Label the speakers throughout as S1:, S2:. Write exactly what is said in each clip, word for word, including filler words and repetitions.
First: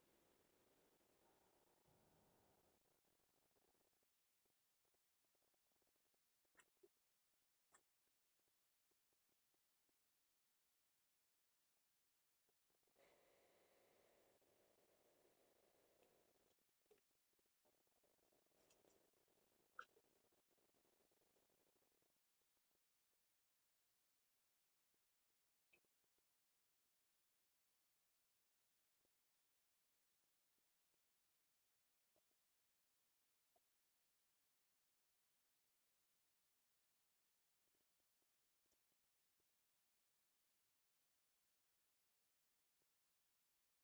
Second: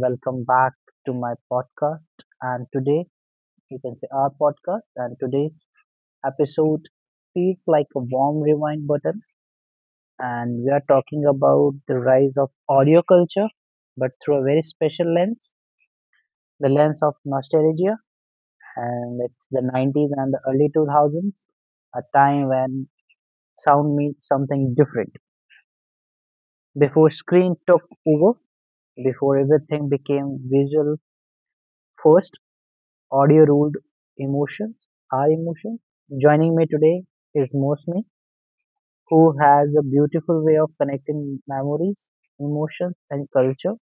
S1: welcome back to my podcast. And today, you can say our podcast, and today's episode feels like a warm rewind button. And we are talking about the rise of audio culture, but through a very special lens, the lens of nostalgia. And it's the nineties and the early two thousands, a time when sound means something different. Before screen took over, before everything became visual first audio ruled emotions, our emotions. Joining me today is Mosmi, who has a beautiful way of connecting memories, emotions, and culture.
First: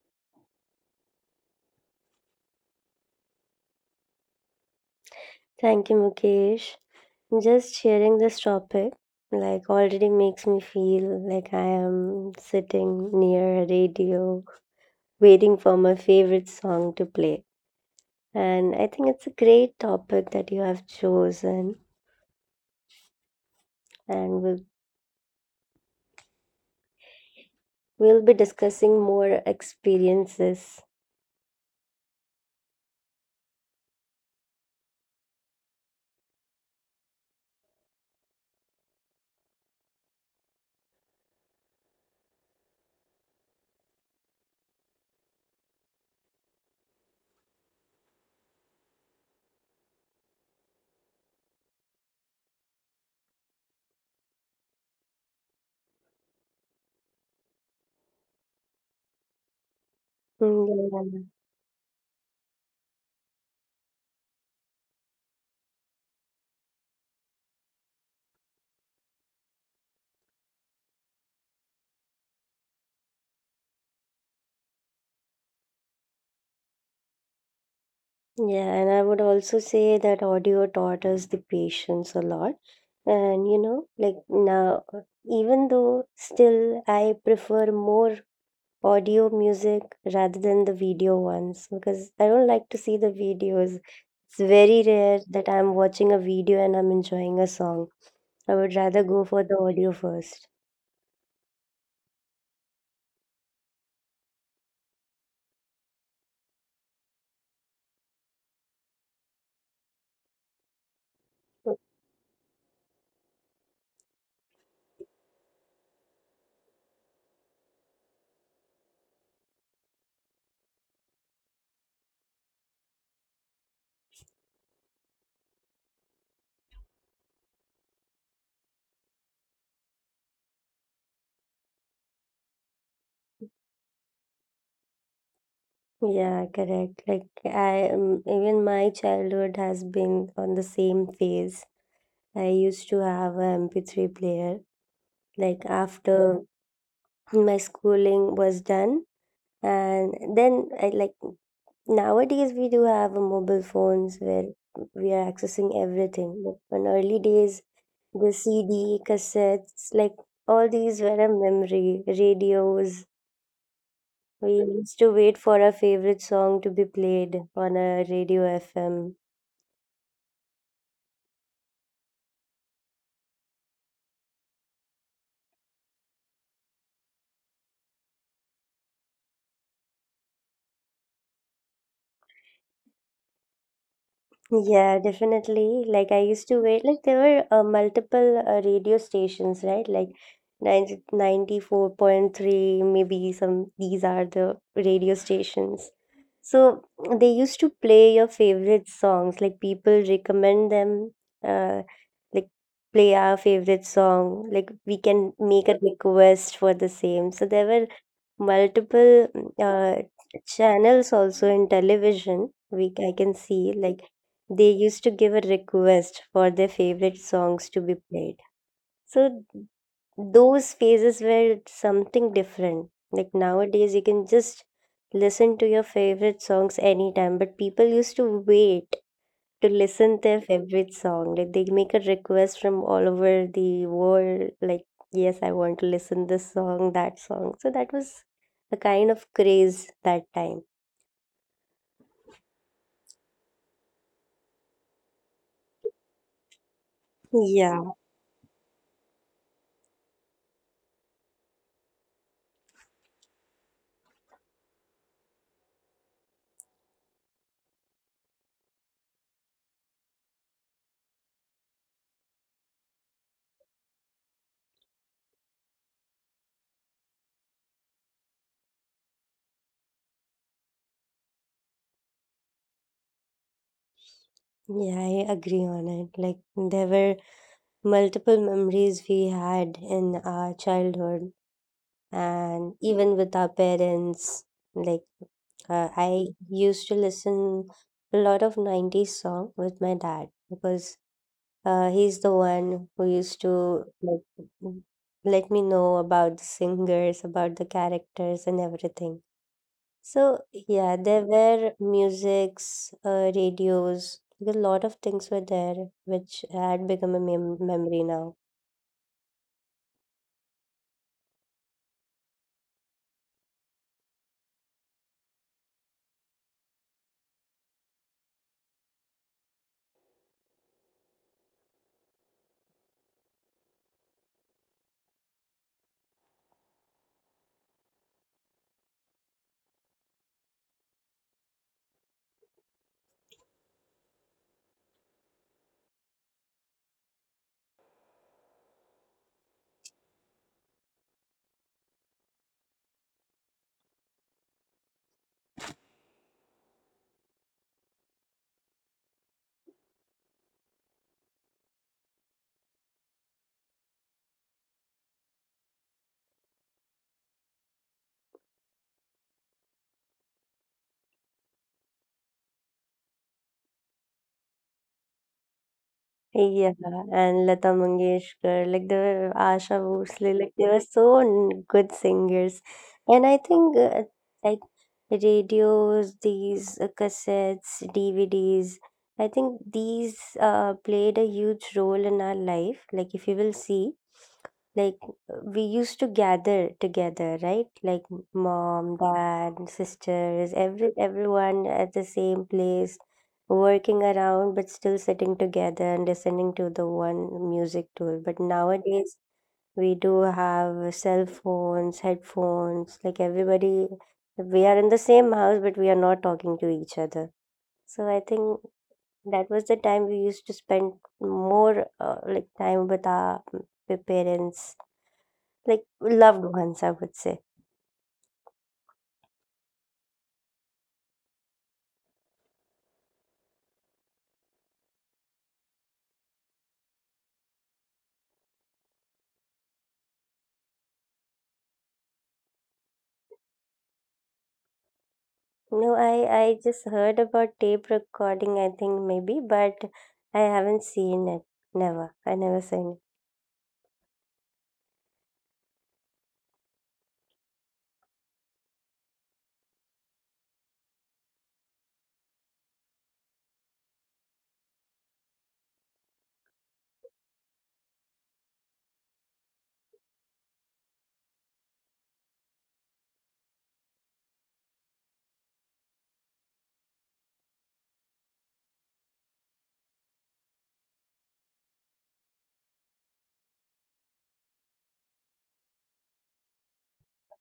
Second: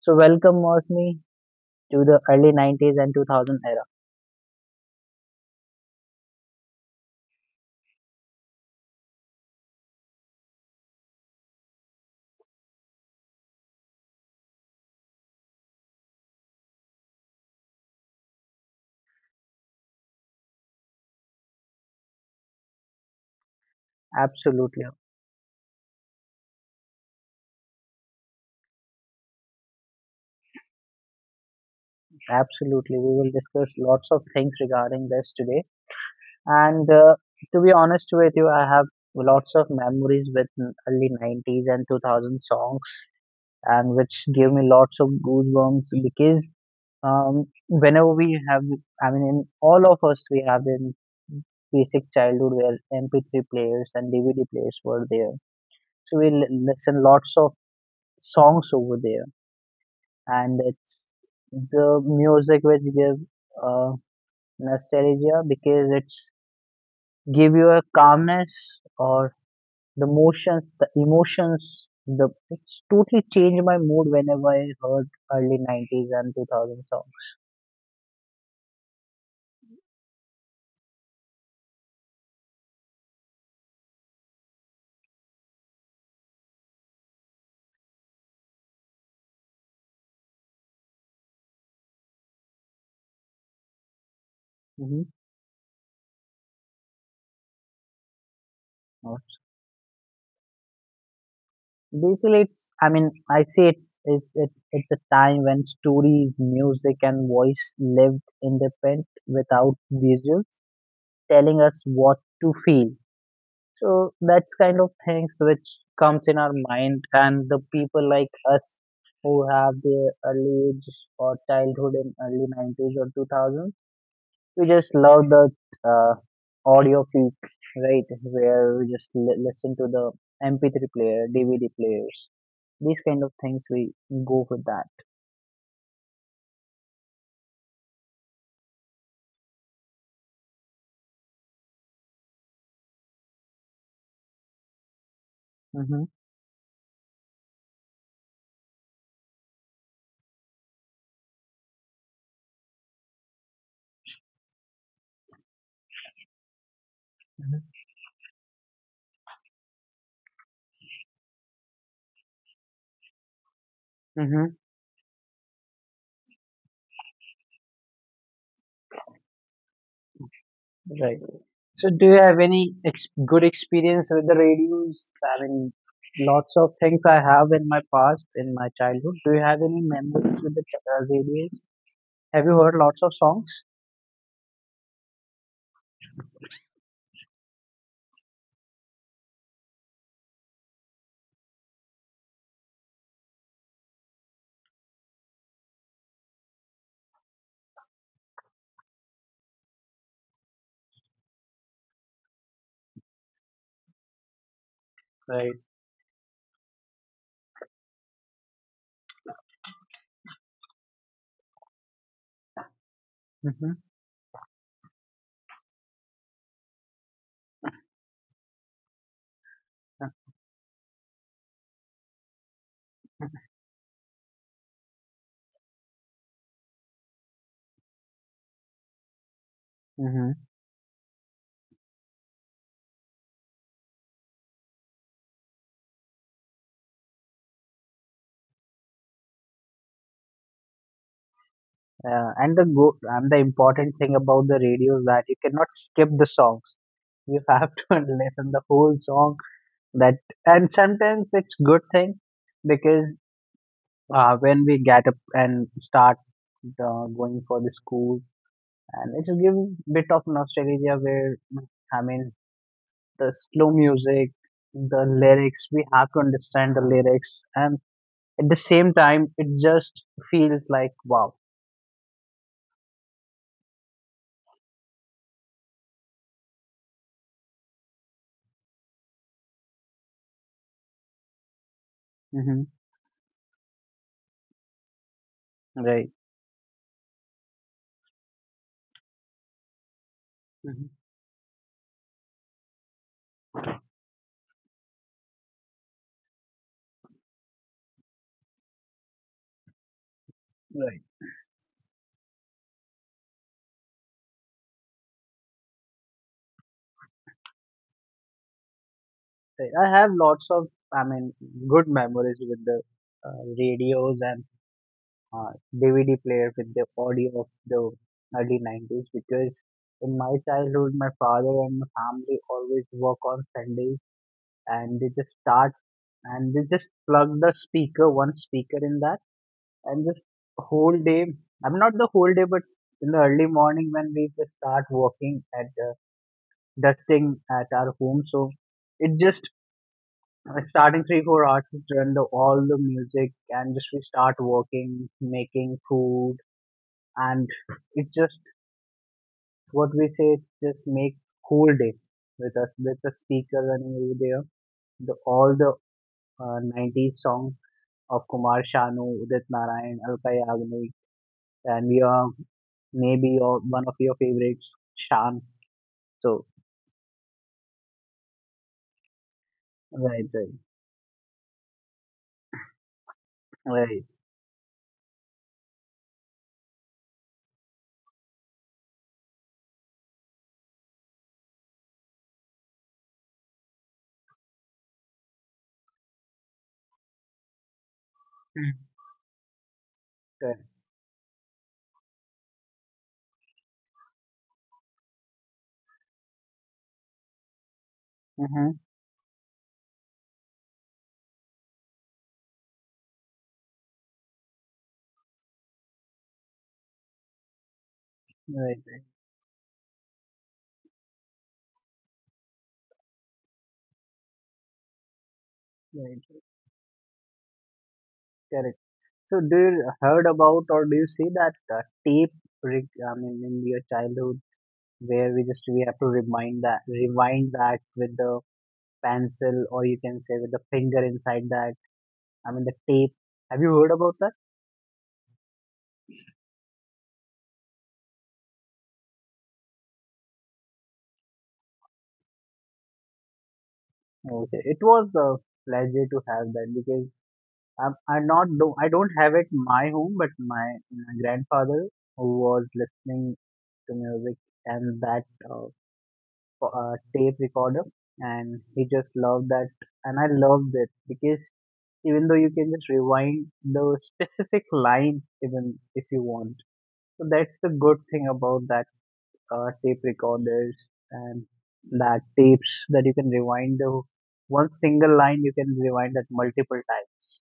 S1: So, welcome, Mosmi, to the early nineties and two thousand era.
S2: Thank you, Mukesh. Just sharing this topic like already makes me feel like I am sitting near a radio waiting for my favorite song to play. And I think it's a great topic that you have chosen and we'll,
S1: Absolutely,
S2: we'll be discussing more experiences.
S1: absolutely. We will discuss lots of things regarding this today. And uh, to be honest with you, I have lots of memories with n- early nineties and two thousand songs, and which give me lots of goosebumps, because um, whenever we have, I mean, in all of us, we have in basic childhood where M P three players and D V D players were there. So we l- listen lots of songs over there, and
S2: Mm,
S1: it's
S2: yeah.
S1: the music which gives uh, nostalgia, because it's give you a calmness or the motions, the emotions. The it's totally changed my mood whenever I heard early nineties and two thousand
S2: Yeah, and I would also say that audio taught us the patience a lot. And you know, like now, even though still I prefer more audio music rather than the video ones because I don't like to see the videos. It's very
S1: songs.
S2: rare that I'm watching a video and I'm enjoying a song. I would rather go
S1: hmm
S2: for the audio first.
S1: Basically, it's. I mean, I see it. It's it's it's a time when stories, music, and voice lived in the pen without visuals telling us what to feel. So that's kind of things which comes in our mind, and the people like us who have their early age or childhood in early nineties or two thousands, we just love the uh, audio peak, right? Where we just li- listen to the M P three player, D V D players, these kind of things we go with that.
S2: Yeah, correct. Like I um, even my childhood has been on the same phase. I used to have a M P three player. Like
S1: Hmm,
S2: after my schooling was done, and then I like nowadays we do have a mobile phones where we are accessing everything. But in early days, the C D, cassettes, like all these were a memory. Radios. We
S1: hmm.
S2: used to wait for our favorite song to be played on a radio F M.
S1: Right. So, do you have any ex- good experience with the radios? I mean, lots of things I have in my past, in my childhood. Do you have any memories with the ch- uh, radios? Have you heard lots of songs?
S2: Yeah, definitely. Like I used to wait, like there were uh, multiple uh, radio stations, right? Like ninety ninety four point three, maybe some, these are the radio stations. So they used to play your favorite songs, like people recommend them, uh, like play our favorite song, like we can
S1: Right.
S2: make a request for the same. So there were multiple uh, channels also in television we I can see
S1: Hmm,
S2: like they used to give a request for their favorite songs to be played, so those phases were something different like nowadays you can just listen to your favorite songs anytime but people used to wait to listen
S1: hmm.
S2: their favorite song. Like they make a request from all over the world. Like yes, I want to listen this song, that song. So that was a kind of craze that time.
S1: Uh, and the go and the important thing about the radio is that you cannot skip the songs. You have to
S2: Yeah,
S1: listen the whole song. That And sometimes it's good thing, because uh, when we get up and start uh, going for the school, and it gives bit of nostalgia where I mean the slow music, the lyrics, we have to understand the lyrics, and at the same time it just feels like wow.
S2: yeah, I agree on it. Like there were multiple memories we had in our childhood,
S1: Hmm.
S2: and even with our parents. Like uh,
S1: Right.
S2: I used to listen a lot of nineties song with my dad because
S1: Hmm.
S2: uh, he's the one who used to like m- let me know about the singers, about the characters, and everything. So
S1: Right,
S2: yeah, there were musics, uh, radios, like a lot of things were there, which had become a mem memory now.
S1: right. I have lots of, I mean, good memories with the uh, radios, and uh, D V D player with the audio of the early nineties, because in my childhood, my father and my family always work on Sundays, and they just start, and they just plug the speaker, one speaker in that, and just whole day. I'm not the whole day, but in the early morning when we just start working at uh, dusting at our home, so it just uh, starting three four hours to turn the all the music, and just we start working, making food, and it's just what we say it's just make whole day with us, with the speaker running over there the all the uh, nineties songs of Kumar Sanu, Udit Narayan, Alka Yagnik, and we are, maybe your one of your favorites, Shan, so
S2: Yeah, and Lata Mangeshkar, like they were Asha
S1: right,
S2: Bhosle,
S1: right,
S2: like they were so n- good singers. And I think
S1: right.
S2: uh, like radios, these uh, cassettes, D V Ds, I think these uh, played a huge role in our life. Like if you will see, like we used to gather together, right? Like
S1: Mm.
S2: mom, dad, sisters,
S1: Correct.
S2: every everyone at the same place working around but still sitting together and listening to the one music tool. But
S1: Mm-hmm.
S2: nowadays we do have cell phones, headphones, like everybody we are in the same house but we are not talking to each other. So I think
S1: Right, right.
S2: that was the time we used to spend more uh, like time with our p- parents, like
S1: Right, right.
S2: loved ones, I would say.
S1: Correct. So do you heard about or do you see that uh, tape rec- I mean in your childhood where we just we have to remind that rewind that with the pencil, or you can say with the finger inside that, I mean the tape, have you heard about that?
S2: No, I, I just heard about tape recording, I think maybe, but I haven't seen it. Never. I never seen it.
S1: No, okay, it was a pleasure to have that, because I'm, I'm not do I don't have it in my home, but my, my grandfather, who was listening to music, and that uh, f- uh, tape recorder, and he just loved that, and I loved it, because even though you can just rewind the specific line even if you want. So that's the good thing about that uh, tape recorders, and that tapes, that you can rewind the one single line, you can rewind that multiple times.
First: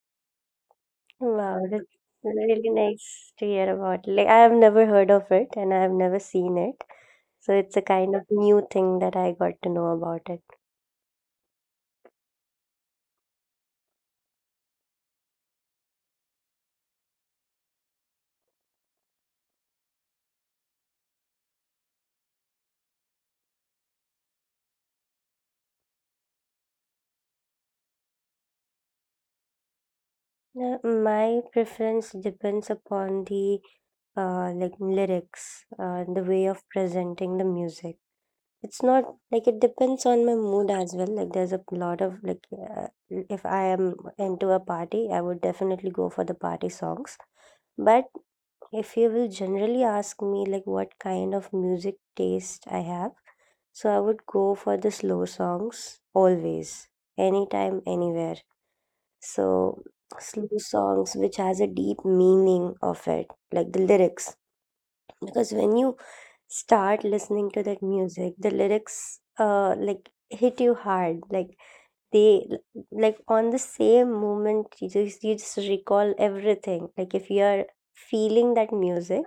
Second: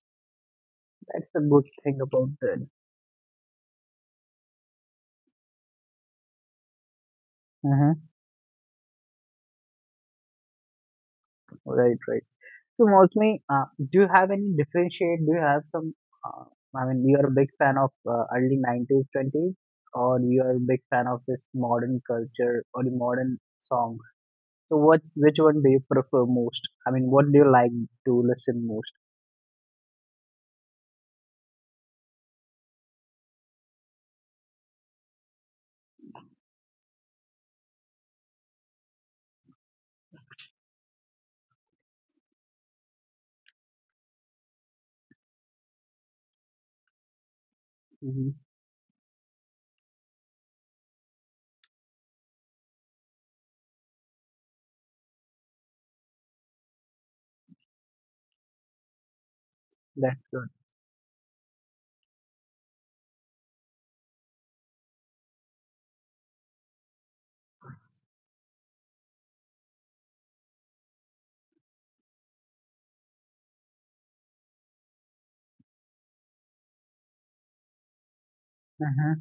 S1: That's the
S2: Wow,
S1: good
S2: that's
S1: thing about that.
S2: really nice to hear about. Like, I have never heard of it and I have never seen it. So it's a
S1: Hmm.
S2: kind of new thing that I got to know about it.
S1: Right, right. So mostly, uh, do you have any differentiate? Do you have some? Uh, I mean, you are a big fan of uh, early nineties, twenties, or you are a big fan of this modern culture or the modern songs. So what, which one do you prefer most? I mean, what do you like to listen
S2: Now, my preference depends upon the uh, like lyrics, uh, the way of presenting the music. It's not like it depends on my mood as well. Like there's a lot of like uh, if I am into a party, I would definitely go for the party songs. But
S1: most?
S2: if you will generally ask me like what kind of music taste I have, so I would go for the slow songs always, anytime, anywhere. So
S1: That's good.
S2: slow songs which has a deep meaning of it, like the lyrics. Because when you start listening to that music, the lyrics uh like hit you hard. Like they like on the same moment you just you just recall everything. Like if you are feeling that
S1: Uh huh.
S2: music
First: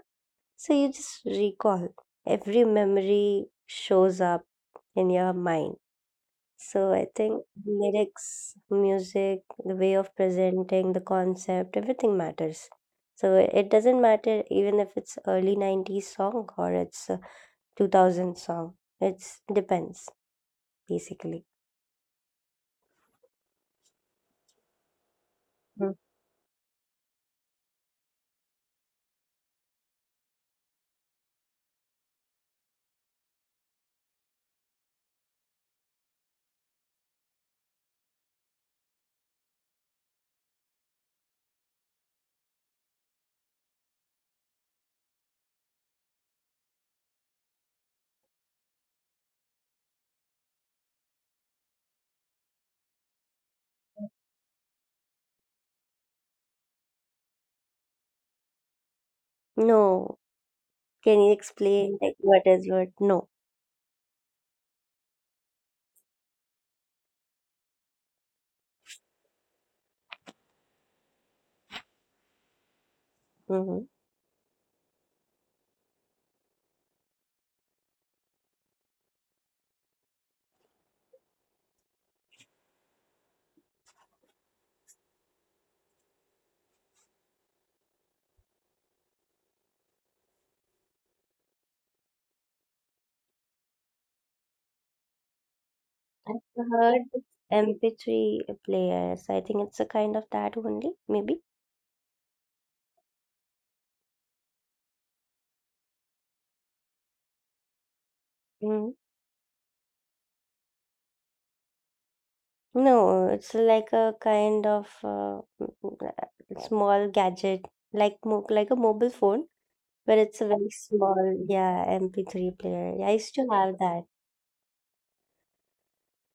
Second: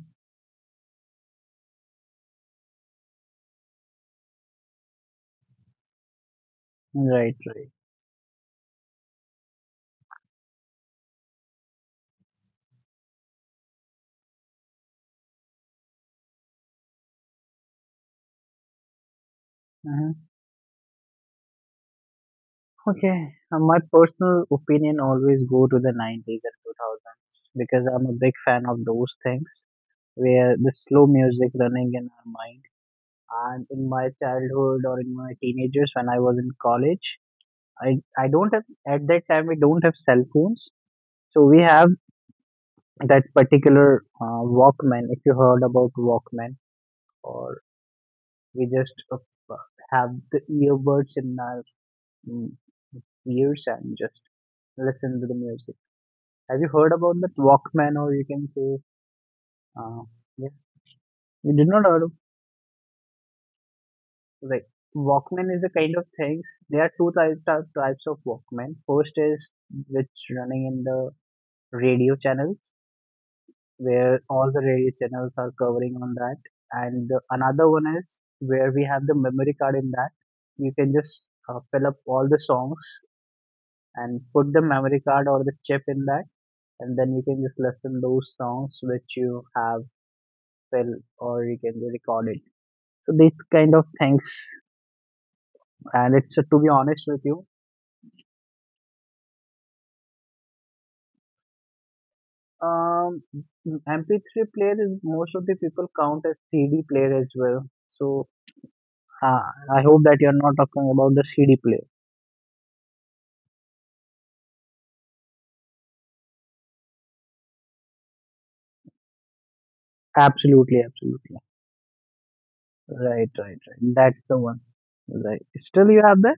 S2: so you just recall. Every memory shows up in your mind. So I
S1: Right,
S2: think
S1: right.
S2: lyrics, music, the way of presenting the concept, everything matters. So it doesn't matter even if it's early nineties song or it's a two thousand song. It's
S1: Uh
S2: depends
S1: huh.
S2: basically.
S1: Okay, uh, my personal opinion always go to the
S2: Mm.
S1: nineties and two thousands, because I'm a big fan of those things where the slow music running in our mind. And in my childhood, or in my teenagers when I was in college, I I don't have, at that time we don't have cell phones, so we have that particular uh, Walkman. If you heard about Walkman, or we just uh, have the earbuds in our mm, ears and just listen to the music. Have you heard about that Walkman, or you can say, uh,
S2: No.
S1: yeah,
S2: Can you
S1: you did not
S2: explain
S1: heard of,
S2: like what is what? No.
S1: like Walkman is a kind of things. There are two types of types of Walkman. First is which running in the radio channels,
S2: Hmm,
S1: where all the radio channels are covering on that, and the, another one is where we have the memory card in that. You can just uh, fill up all the songs and put the memory card or the chip in that, and then you can just listen those songs which you have fill, or you can record it, so these kind of things, and it's, to be
S2: I've heard
S1: honest with you,
S2: M P three players. I think it's a kind of that only, maybe.
S1: um m p three player is, most of the people count as c d player as well, so uh, I hope that you're not talking about the c d player.
S2: No, it's like a kind of uh, mm, small gadget, like mo like a mobile phone, but it's a very
S1: Absolutely, absolutely.
S2: small, yeah, M P three player. Yeah, I
S1: Right,
S2: used to
S1: right,
S2: have
S1: right,
S2: that.
S1: that's the one. Right. Still you have that?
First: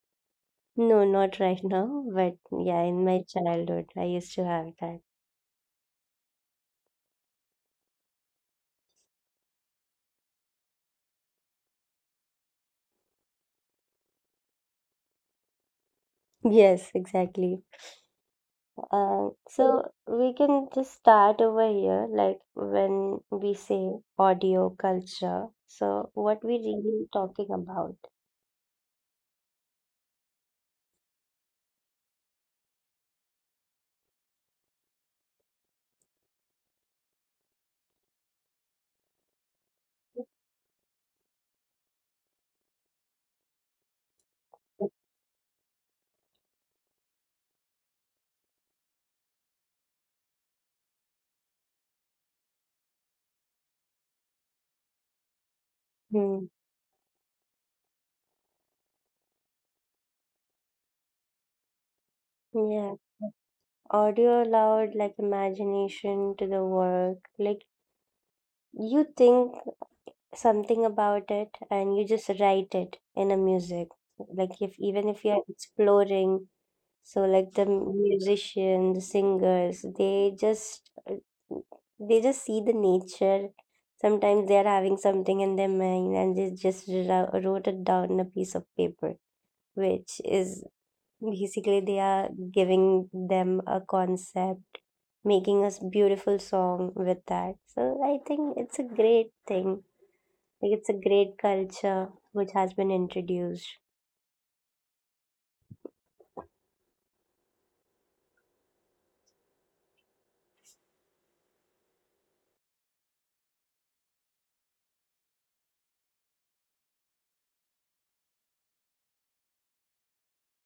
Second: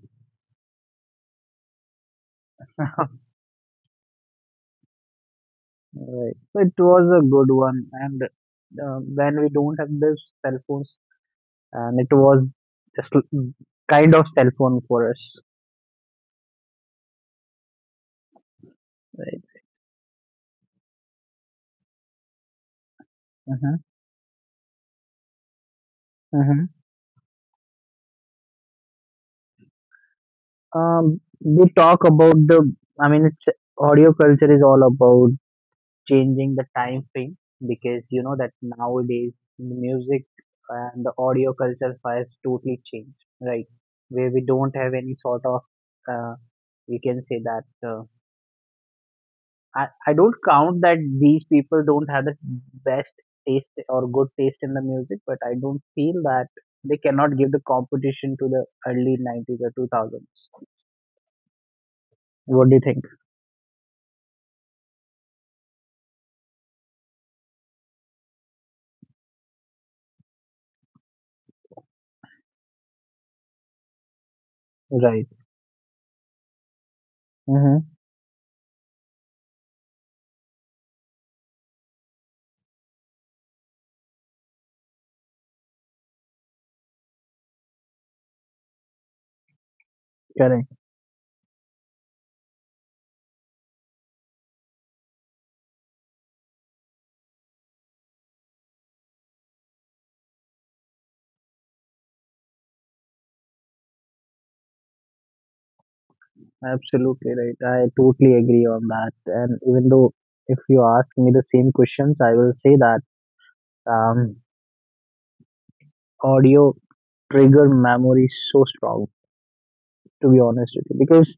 S2: No, not right now, but yeah, in my childhood, I used to have that.
S1: Right, so it was a good one, and uh, when we don't have this cell phones, and it was just l- kind of cell phone for us,
S2: Yes, exactly. Uh,
S1: right?
S2: so we can just start over here, like when we
S1: Mm-hmm.
S2: say audio culture. So what we
S1: Mm-hmm.
S2: really talking about?
S1: Um, we talk about the. I mean, it's audio culture is all about changing the time frame, because you know that nowadays the music and the audio culture has totally changed, right? Where we don't have any sort of, uh, we can say that. Uh, I, I don't count that these people don't have the best taste or good taste in the music, but I don't feel
S2: Hmm.
S1: that they cannot give the competition to the early nineties or two thousands. What do you
S2: Yeah.
S1: think?
S2: Audio allowed like imagination to the work. Like you think something about it and you just write it in a music. Like if even if
S1: Right.
S2: you're exploring, so like the
S1: Mm-hmm.
S2: musician, the singers, they just they just see the nature. Sometimes they are having something in their mind and they just wro- wrote it down on a piece of paper, which is
S1: Correct.
S2: basically, they are giving them a concept, making us beautiful song with that. So I think it's a great thing. Like it's a great culture which has been introduced.
S1: Absolutely right. I totally agree on that. And even though if you ask me the same questions, I will say that um, audio trigger memory so strong. To be honest with you, because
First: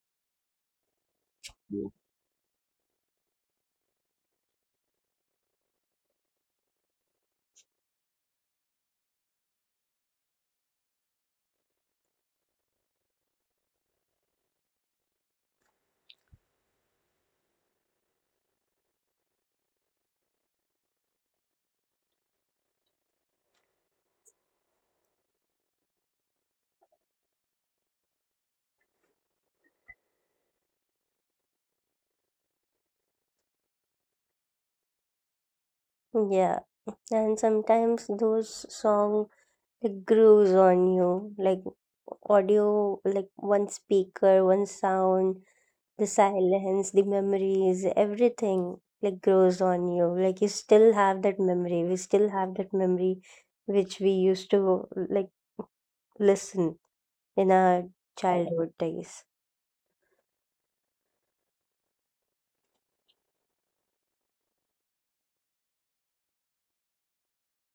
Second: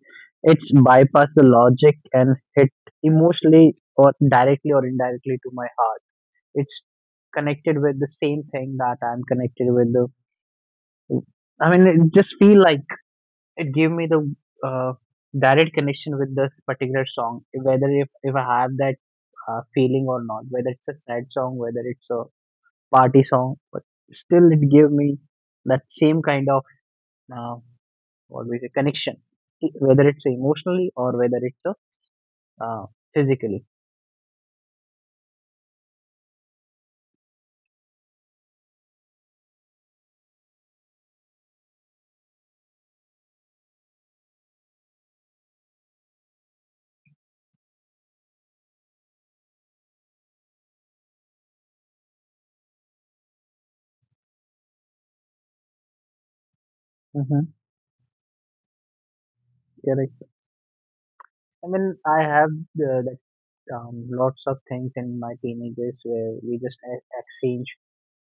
S1: it's bypassed the logic and hit emotionally or directly or indirectly to my heart. It's connected with the same thing that I'm connected with. The, I mean, it just feel like it gave me the uh, direct connection with this particular song, whether if, if I have that uh, feeling or not, whether it's a sad song, whether it's a party song, but still it gave me that same kind of uh, always a connection, e- whether it's emotionally or whether it's uh, uh, physically.
S2: Yeah. And sometimes those song like grows on you. Like audio like one speaker, one sound the silence, the memories, everything like grows on you. Like you still have that memory. We still have that memory which we used to like listen
S1: Mm-hmm.
S2: in our childhood days.
S1: Correct. I mean, I have uh, that um, lots of things in my teenagers where we just e- exchange.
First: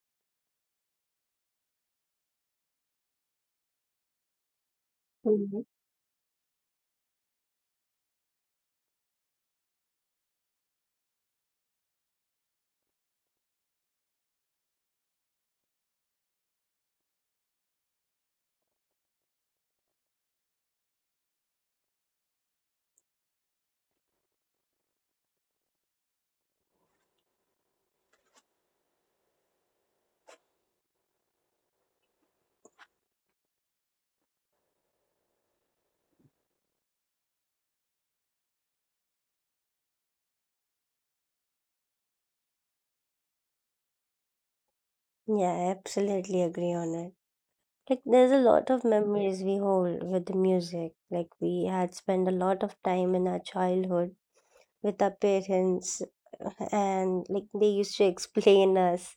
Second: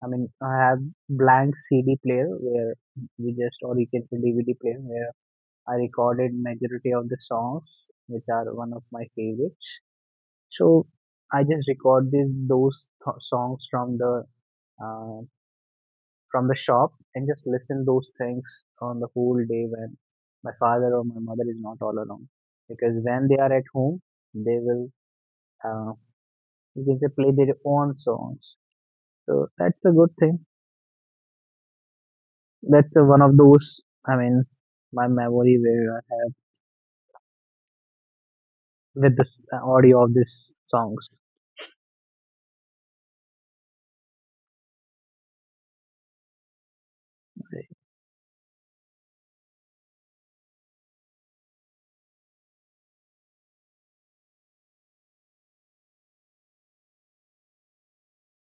S1: I mean, I have blank C D player where we just, or you can say D V D player where
S2: Mhm.
S1: I recorded majority of the songs, which are one of my favorites. So I just record these those th- songs from the uh, from the shop, and just listen those things on the whole day when my father or my mother is not all alone. Because when they are at home, they will, uh, because they play their own songs. So that's a good thing. That's uh, one of those. I mean, my memory where uh, with this uh, audio of these songs.
S2: Yeah, I absolutely agree on it. Like there's a lot of memories we hold with the music. Like we had spent a lot of time in our childhood with our parents and like they used to explain us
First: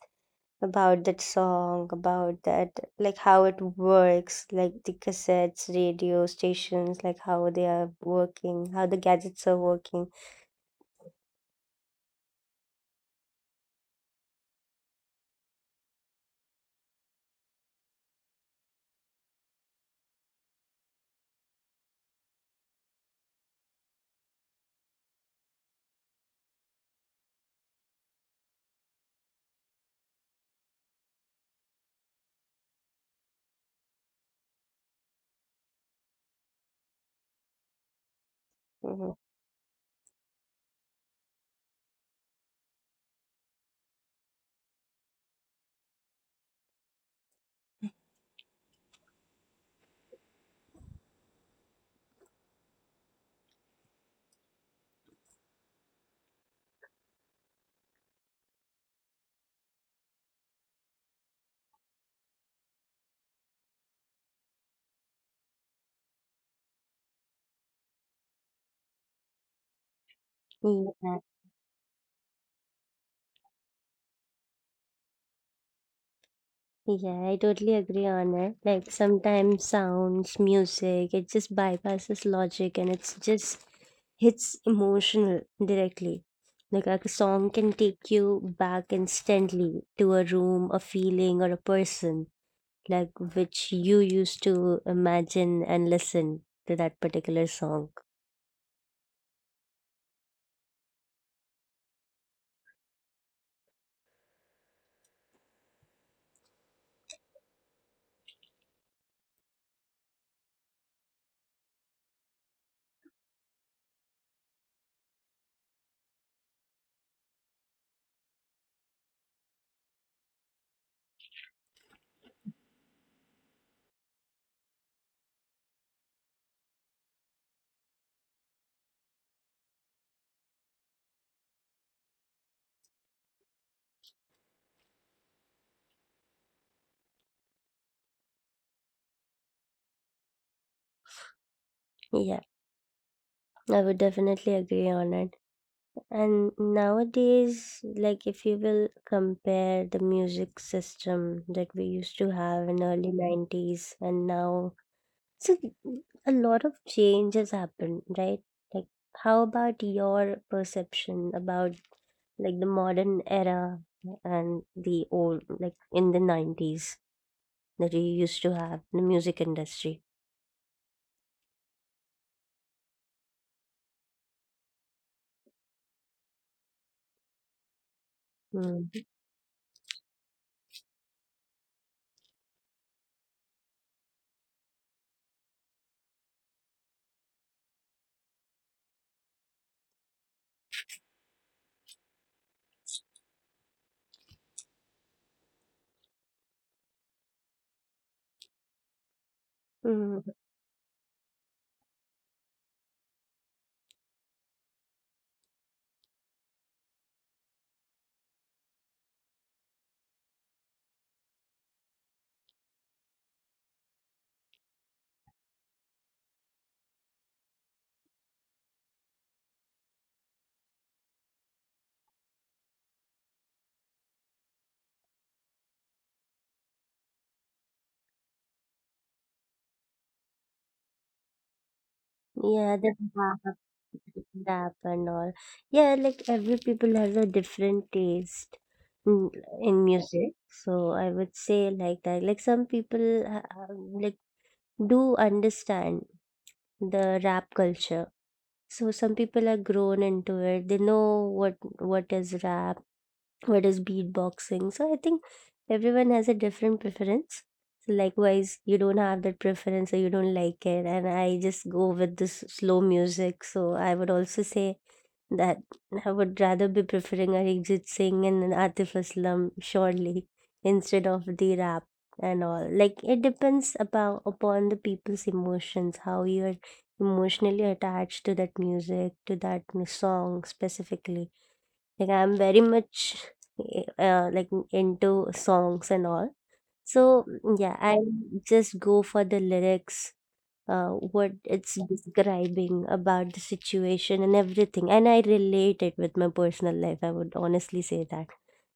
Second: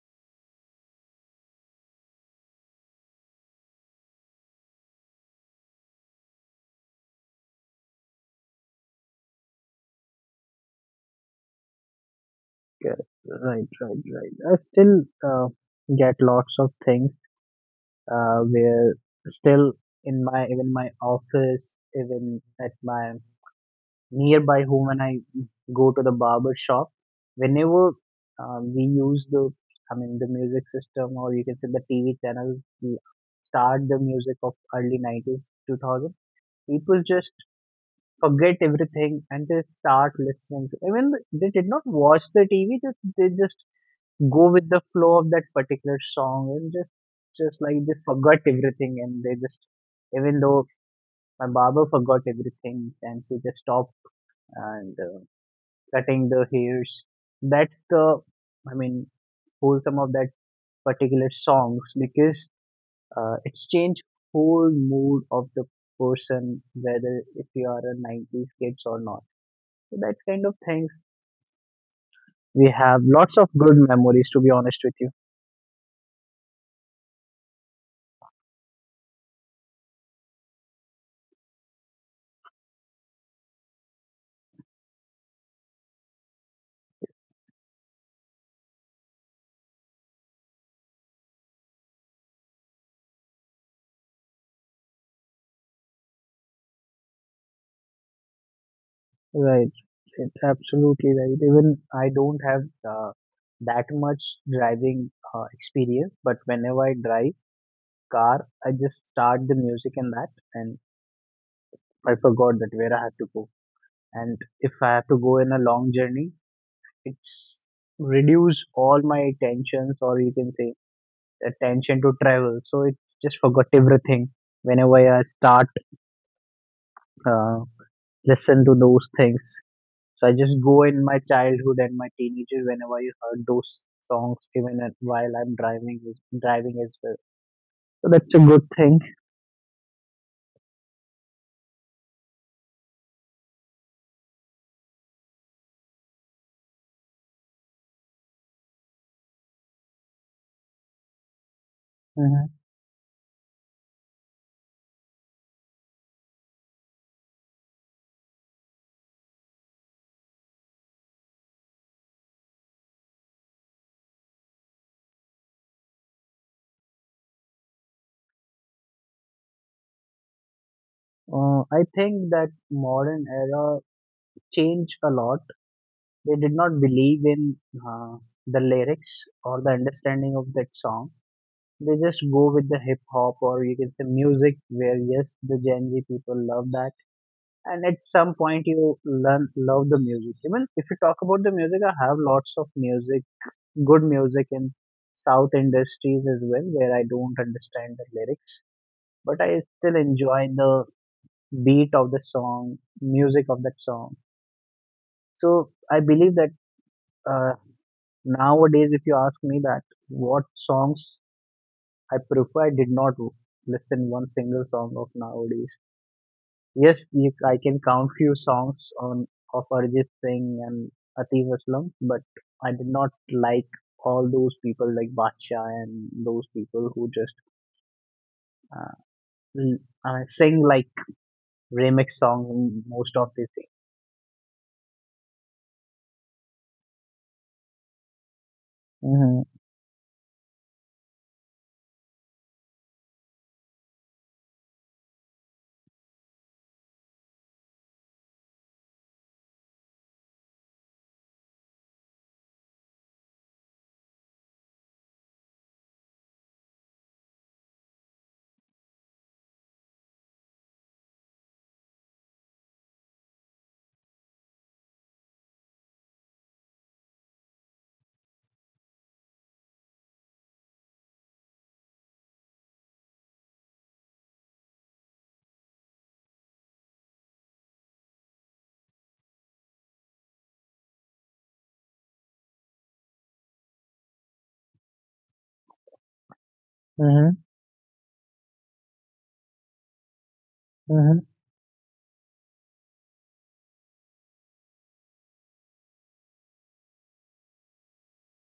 S2: about that song, about that, like how it works, like the cassettes, radio stations, like how they are working, how the gadgets are working.
S1: Like, uh, right, right, right. I still uh, get lots of things uh, where still in my, even my office, even at my nearby home, when I go to the barber shop, whenever uh, we use the, I mean, the music system, or you can say the T V channel, we start the music of early nineties, two thousand, people just forget
S2: Mhm.
S1: everything and they start listening. To, even they did not watch the T V, just, they just go with the flow of that particular song and just, just like they forgot everything and they just, even though my barber forgot everything and she just stopped and uh, cutting the hairs, that's the, i mean, wholesome of that particular songs. Because uh, it's changed whole mood of the person, whether if you are a nineties kids or not. So that kind of
S2: Yeah,
S1: things, we have lots of good memories, to be honest with you.
S2: yeah, I totally agree on it. Like sometimes sounds, music, it just bypasses logic and it's just hits emotional directly. Like, like a song can take you back instantly to a room, a feeling, or a person like which you used to imagine and listen to that particular song.
S1: Right, it's absolutely right. Even I don't have uh, that much driving uh, experience, but whenever I drive car, I just start the music and that and I forgot that where I had to go. And if I have to go in a long journey, it's reduce all my tensions, or you can say attention to travel. So it just forgot everything whenever I start uh, listen to those things. So I just go in my childhood and my teenager whenever you heard those songs, even at- while I'm driving driving as well. So that's a good thing.
S2: Yeah, I would definitely agree on it. And nowadays, like if you will compare the music system that we used to
S1: Mhm.
S2: have in early nineties and now, so a lot of change has happened, right? Like how about your perception about like the modern era and the old like in the nineties? That we used to have in the music industry.
S1: Uh, I think that modern era changed a lot. They did not believe in uh, the
S2: Mm.
S1: lyrics or the understanding of that song. They just go with the hip hop, or you can say music, where yes, the Gen Z people love that. And at some point, you learn love the music. Even if you talk about the music, I have lots of music, good music in South industries as well, where I don't understand the lyrics, but I still
S2: Mm.
S1: enjoy the beat of the song, music of that song. So I believe that. Uh, Nowadays, if you ask me that what songs I prefer, I did not listen one single song of nowadays. Yes, you, I can count few songs on of Arjit Singh and Atif Aslam, but I did not like all those people like Bacha and those people who just uh, l- uh, sing like remix
S2: Yeah, the
S1: songs.
S2: rap,
S1: Most of they sing.
S2: rap and all. Yeah, like every people has a different taste in,
S1: Mm-hmm.
S2: in music. So I would say like that. Like some people ha- ha- like do understand the rap culture. So some people are grown into it. They know what what is rap, what is beatboxing. So I think everyone has a different preference. So likewise, you don't have that preference or you don't like it, and I just go with this slow music. So I would also say that I would rather be preferring Arijit Singh and an Atif Aslam surely instead of the rap and all. Like it depends about upon the people's emotions, how you're emotionally attached to that music, to that song specifically like I'm very much uh, like into songs and all so
S1: Mm-hmm.
S2: yeah I just go for the lyrics, uh, what it's describing about the situation and everything and I relate it with my personal life, I would honestly say that.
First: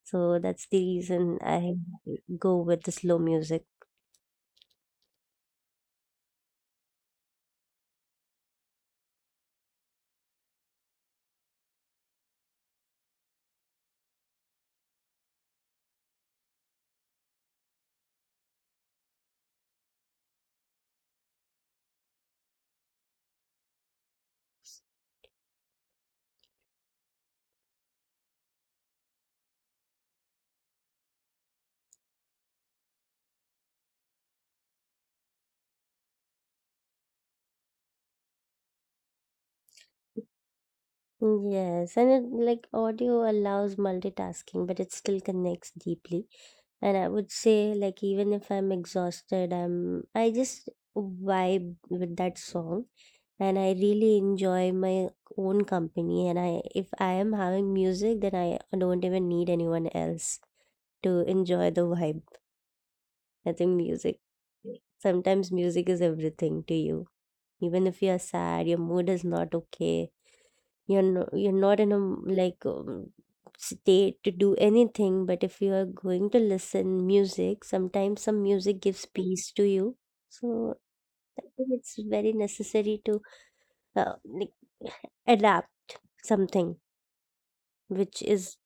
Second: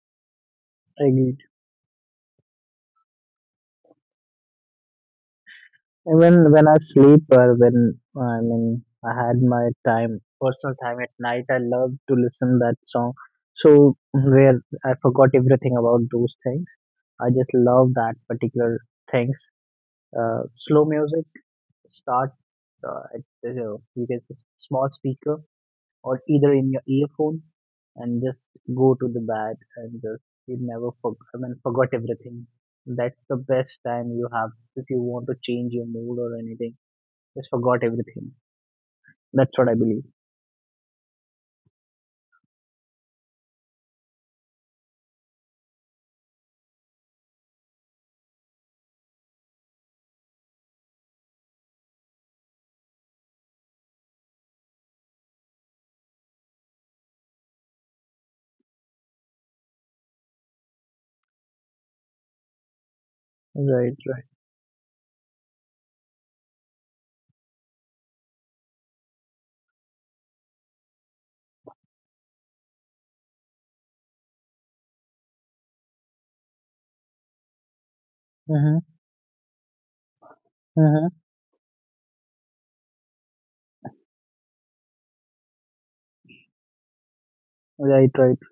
S2: So that's the reason
S1: Mm-hmm.
S2: I go with the slow music.
S1: Even when I sleep, or when I mean I had my time, personal time at night, I love to listen that song. So where I forgot everything about those things, I just love that particular things. Uh, slow music start uh, at uh, you get a small speaker or either in your earphone, and just go to the bed, and just you never forget, I mean, forgot everything. That's the best time you have. If you want to change your mood or anything, just forgot everything. That's what I believe.
S2: Yes, and it, like audio allows multitasking but it still connects deeply. And I would say, like, even if I'm exhausted, I'm I just vibe with that song, and I really enjoy my own company. And I, if I am having music, then I don't even need anyone else to enjoy the vibe. I think
S1: Right,
S2: music.
S1: right.
S2: Sometimes music is everything to you. Even if you're sad, your mood is not okay, you're no, you're not in a m- like um, state to do anything, but if you are going to listen music, sometimes some music
S1: Mm-hmm.
S2: gives peace to you. So
S1: Mm-hmm.
S2: I think it's very necessary to uh, like adapt something which
S1: Right, right.
S2: is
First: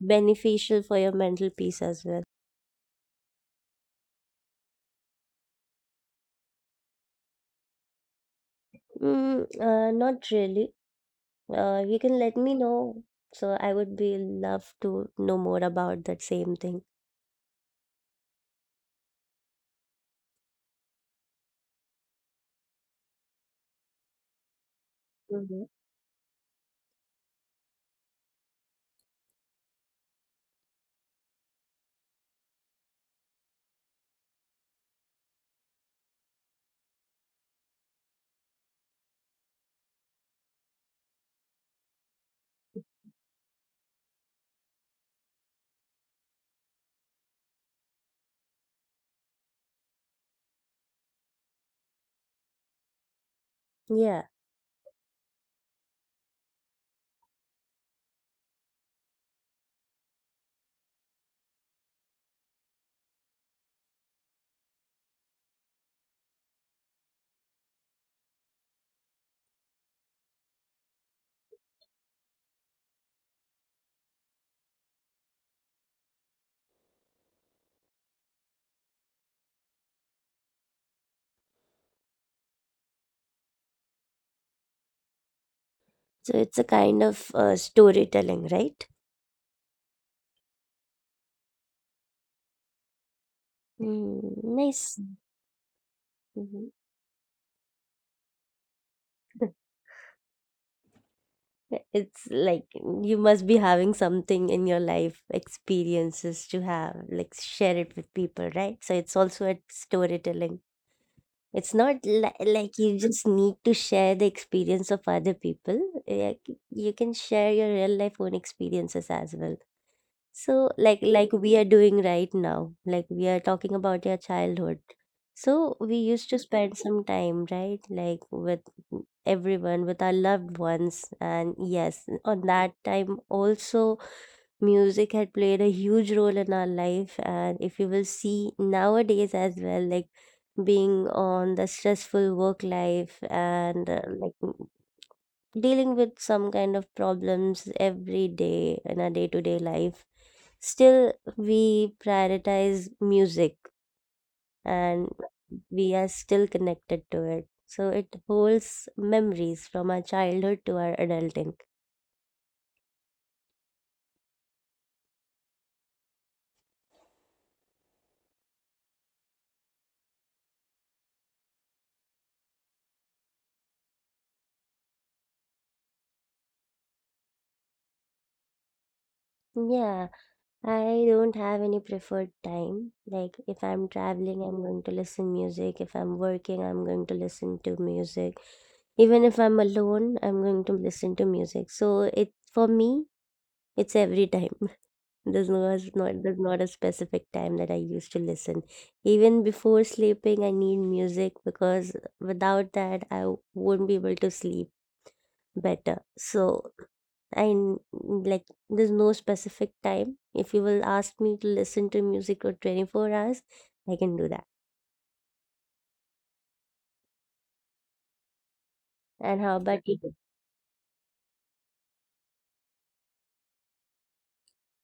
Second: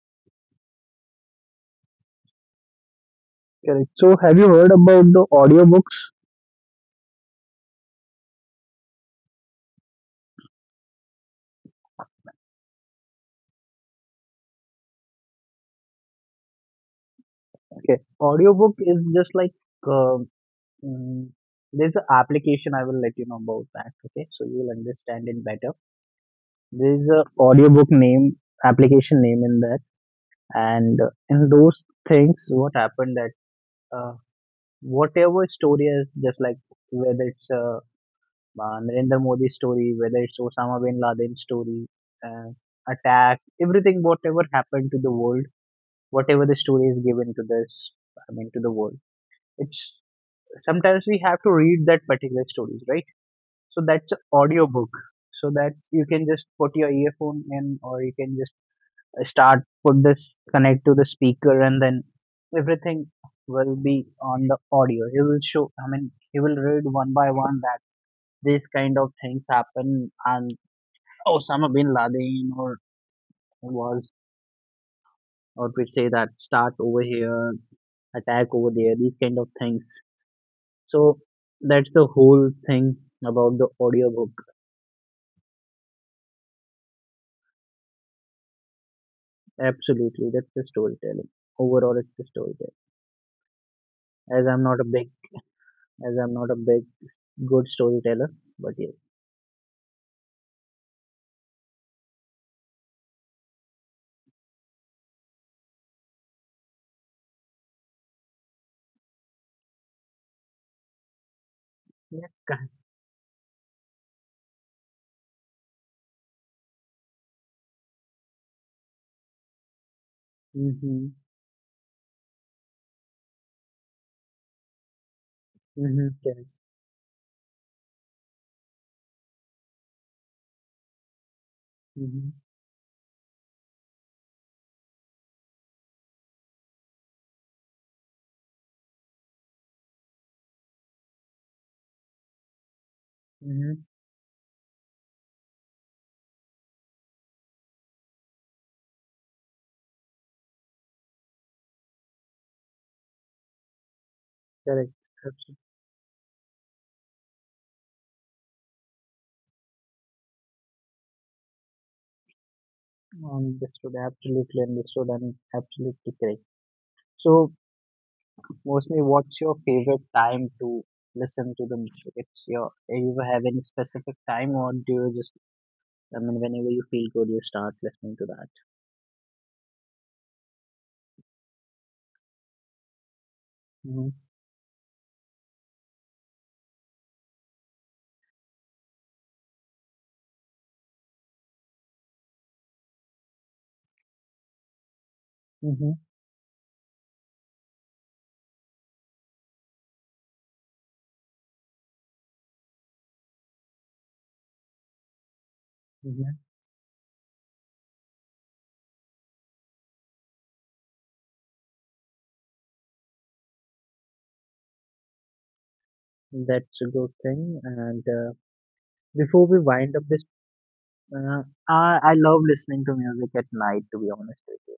S2: beneficial for your mental peace as well.
S1: Correct. So, have you heard about the audiobooks?
S2: Mm, uh, not really. Uh, you can let me know. So I would be love to know more about that same thing.
S1: Okay, audiobook is just like, uh, mm, there's an application. I will let you know about that. Okay, so you will understand it
S2: Mhm.
S1: better. There's a audiobook name application name in that, and uh, in those things, what happened that uh, whatever story is just like, whether it's a uh, Narendra Modi story, whether it's Osama bin Laden story, uh, attack, everything, whatever happened to the world, whatever the story is given to this, I mean, to the world. It's sometimes we have to read that particular stories, right? So that's an
S2: Yeah.
S1: audio book, so that you can just put your earphone in, or you can just uh, start put this connect to the speaker, and then everything will be on the audio. He will show. I mean, he will read one by one that these kind of things happen, and Osama bin Laden or was, or we say that start over here, attack over there, these kind of things. So that's the whole thing about the audiobook.
S2: So it's a kind of uh, storytelling, right?
S1: Absolutely, that's the storytelling. Overall, it's the storytelling.
S2: Mm,
S1: As I'm not a
S2: nice.
S1: big, as I'm not a
S2: Mhm.
S1: big good storyteller, but yes.
S2: It's like you must be having something in your life experiences to have, like share it with people, right? So it's also a storytelling. It's not
S1: Yeah.
S2: li-
S1: Correct.
S2: like you just need to share the experience of other people. Like, you can share your real life own experiences as well. So, like
S1: Mm-hmm.
S2: like we are doing right now, like we are talking about your childhood. So we
S1: Mm-hmm.
S2: used to
S1: Correct.
S2: spend some time, right? Like with everyone, with our loved ones. And yes,
S1: Mm-hmm.
S2: on that time also music had played a huge role in our life. And if you will see nowadays as well, like being on the stressful work life
S1: Mm-hmm.
S2: and uh, like dealing with some kind of problems every day in our day to day life, still we prioritize music,
S1: Correct.
S2: and
S1: Absolutely
S2: we are still connected to it. So it holds memories from our childhood to our adulting.
S1: understood. Absolutely understood and absolutely correct. So mostly, what's your favorite time to listen to the music? It's your, do you have any specific time, or do you just, I mean, whenever you feel good, you start listening to that?
S2: Yeah, I don't have any preferred time. Like if I'm
S1: Mm-hmm.
S2: traveling, I'm going to listen music. If I'm working, I'm going to listen to music. Even if I'm alone, I'm going to listen to music. So it for me, it's every time. There's no as
S1: Mm-hmm.
S2: not there's not a specific time that I used to listen. Even before sleeping, I need music because without that, I w- won't be able to sleep better.
S1: Mm-hmm.
S2: So I n- like there's no specific time. If you will ask me to listen to music for twenty-four hours, I can do that.
S1: That's a good thing. And uh,
S2: And
S1: before
S2: how
S1: we
S2: about
S1: wind up
S2: you?
S1: this, uh, I, I love listening to music at night, to be honest with you,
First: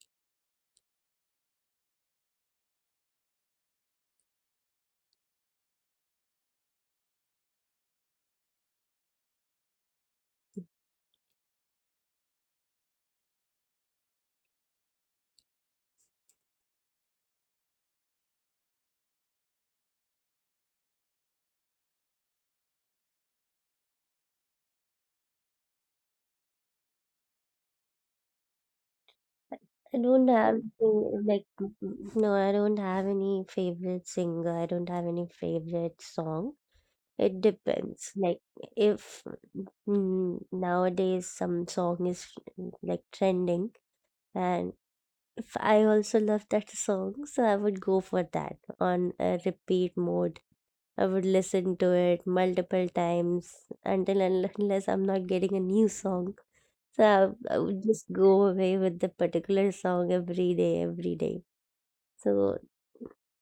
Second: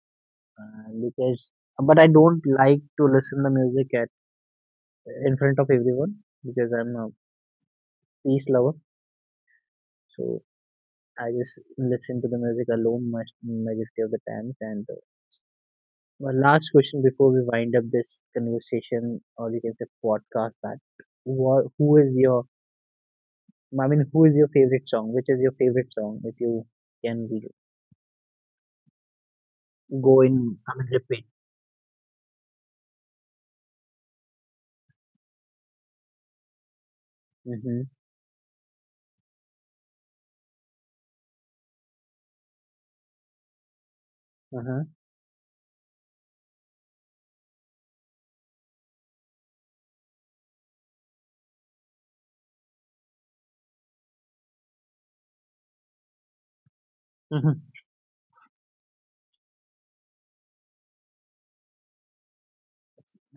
S1: uh, because, but I don't like to listen to music at in front of everyone, because I'm a peace lover. So I just listen to the music alone much majority of the times. And uh, my last question before we wind up this conversation, or you can say podcast, that what who is your, I mean who is your favorite song? Which is your favorite song? If you can re-
S2: I
S1: go
S2: don't have
S1: in, I mean
S2: to,
S1: repeat.
S2: like mm, mm, no, I don't have any favorite singer. I don't have any favorite song. It
S1: Mm-hmm.
S2: depends. Like if mm, nowadays some song is like trending, and
S1: Uh-huh.
S2: if I also love that song, so I would go for that on a repeat mode. I would listen to it multiple times until and unless I'm not getting a new song. So
S1: Mm-hmm.
S2: I, I would just go away with the particular song every day, every day. So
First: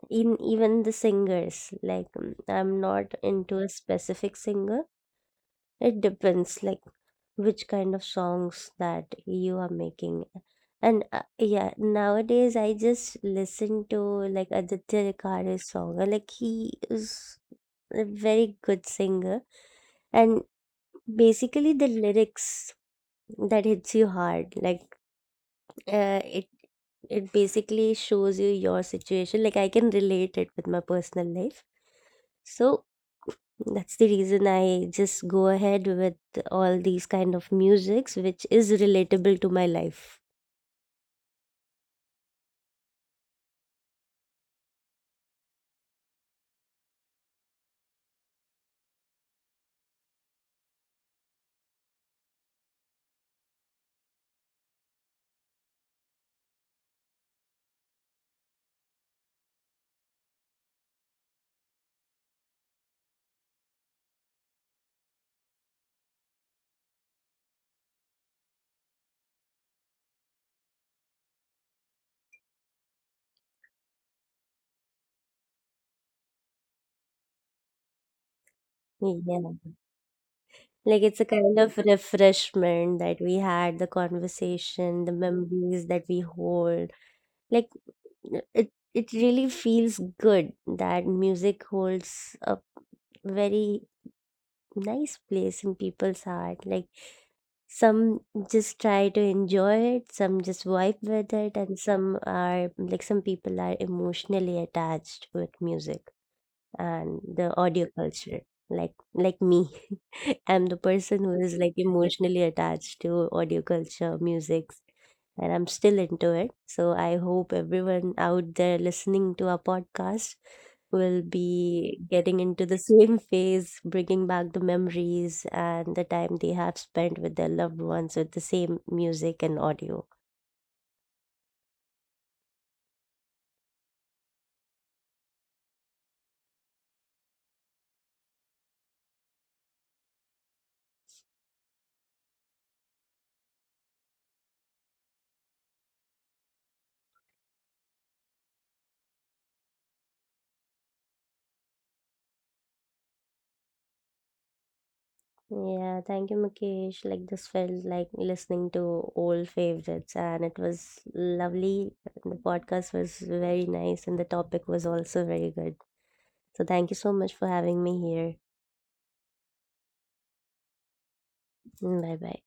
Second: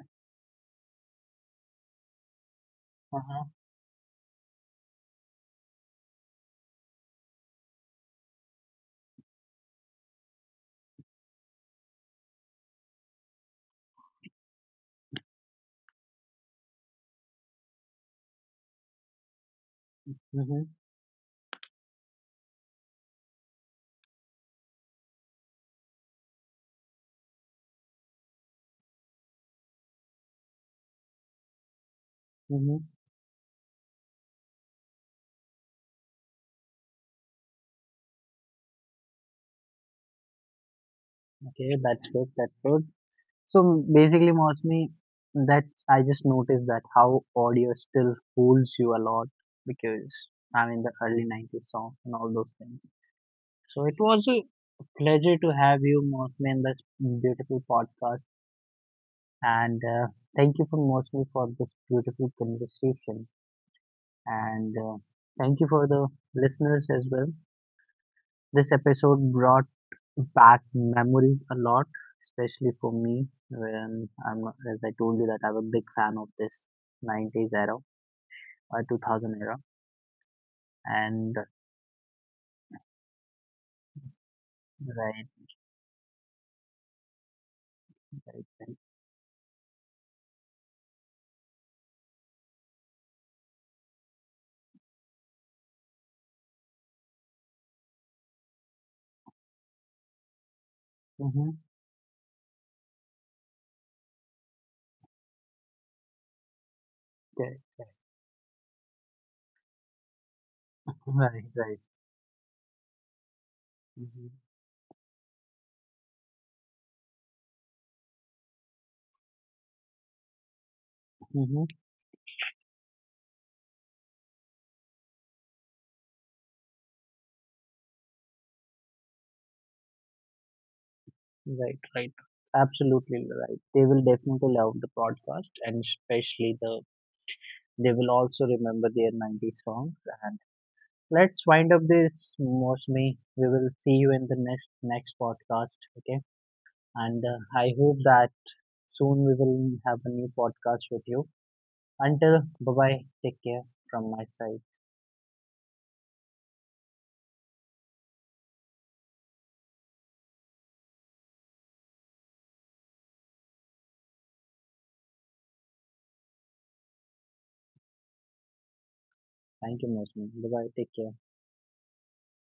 S2: in even the singers, like mm, I'm not
S1: Uh-huh.
S2: into a specific singer. It depends, like which kind of songs that you are making. And uh, yeah, nowadays I just listen to like Aditya Rikare's song. Uh, Like he is a very good singer, and
S1: Mm-hmm.
S2: basically the lyrics that hits you hard. Like uh, it it basically shows you your situation. Like I can relate it with my personal life.
S1: Mm-hmm.
S2: So that's the reason I just go ahead with all these kind of musics which is relatable to my life.
S1: Okay, that's good. That's good. So basically, Mosmi, that I just noticed that how audio still fools you a lot, because I mean the early nineties songs and all those things. So it was a pleasure to have you, Mosmi, in this beautiful podcast, and uh, thank you for Mosmi for this beautiful conversation, and uh, thank you for the listeners as well. This episode brought back memories a lot, especially for me when I'm, as I told you that I'm a big fan of this nineties era or two thousand era.
S2: Yeah, like it's a
S1: And
S2: kind of refreshment that we had the conversation, the
S1: right,
S2: memories that we hold, like
S1: right,
S2: it
S1: right.
S2: it really feels good that music holds a very nice place in people's heart. Like some just try to enjoy it, some just vibe with it,
S1: Mm-hmm.
S2: and some are like some people are emotionally attached with music and
S1: Okay.
S2: the audio culture. Like like me, I'm the person who
S1: Right,
S2: is
S1: right.
S2: like emotionally attached to audio culture,
S1: Mm-hmm.
S2: music, and I'm still into it. So I hope everyone out there listening to our podcast will
S1: Mm-hmm.
S2: be getting into the same phase, bringing back the memories and the time they have spent with their loved ones with the same music and audio.
S1: Right, right. Absolutely right. They will definitely love the podcast, and especially the, they will also remember their nineties songs. And let's wind up this, Mosmi. We will see you in the next, next podcast. Okay, and uh, I hope that soon we will have a new podcast with you. Until bye bye, take care from my side.
S2: Yeah, thank you, Mukesh. Like, this felt like listening to old favorites, and it was lovely. The podcast was very nice, and the topic was also very good. So, thank you so much for having me here.
S1: Thank you, Mosman. Bye bye, take care.
S2: Bye bye.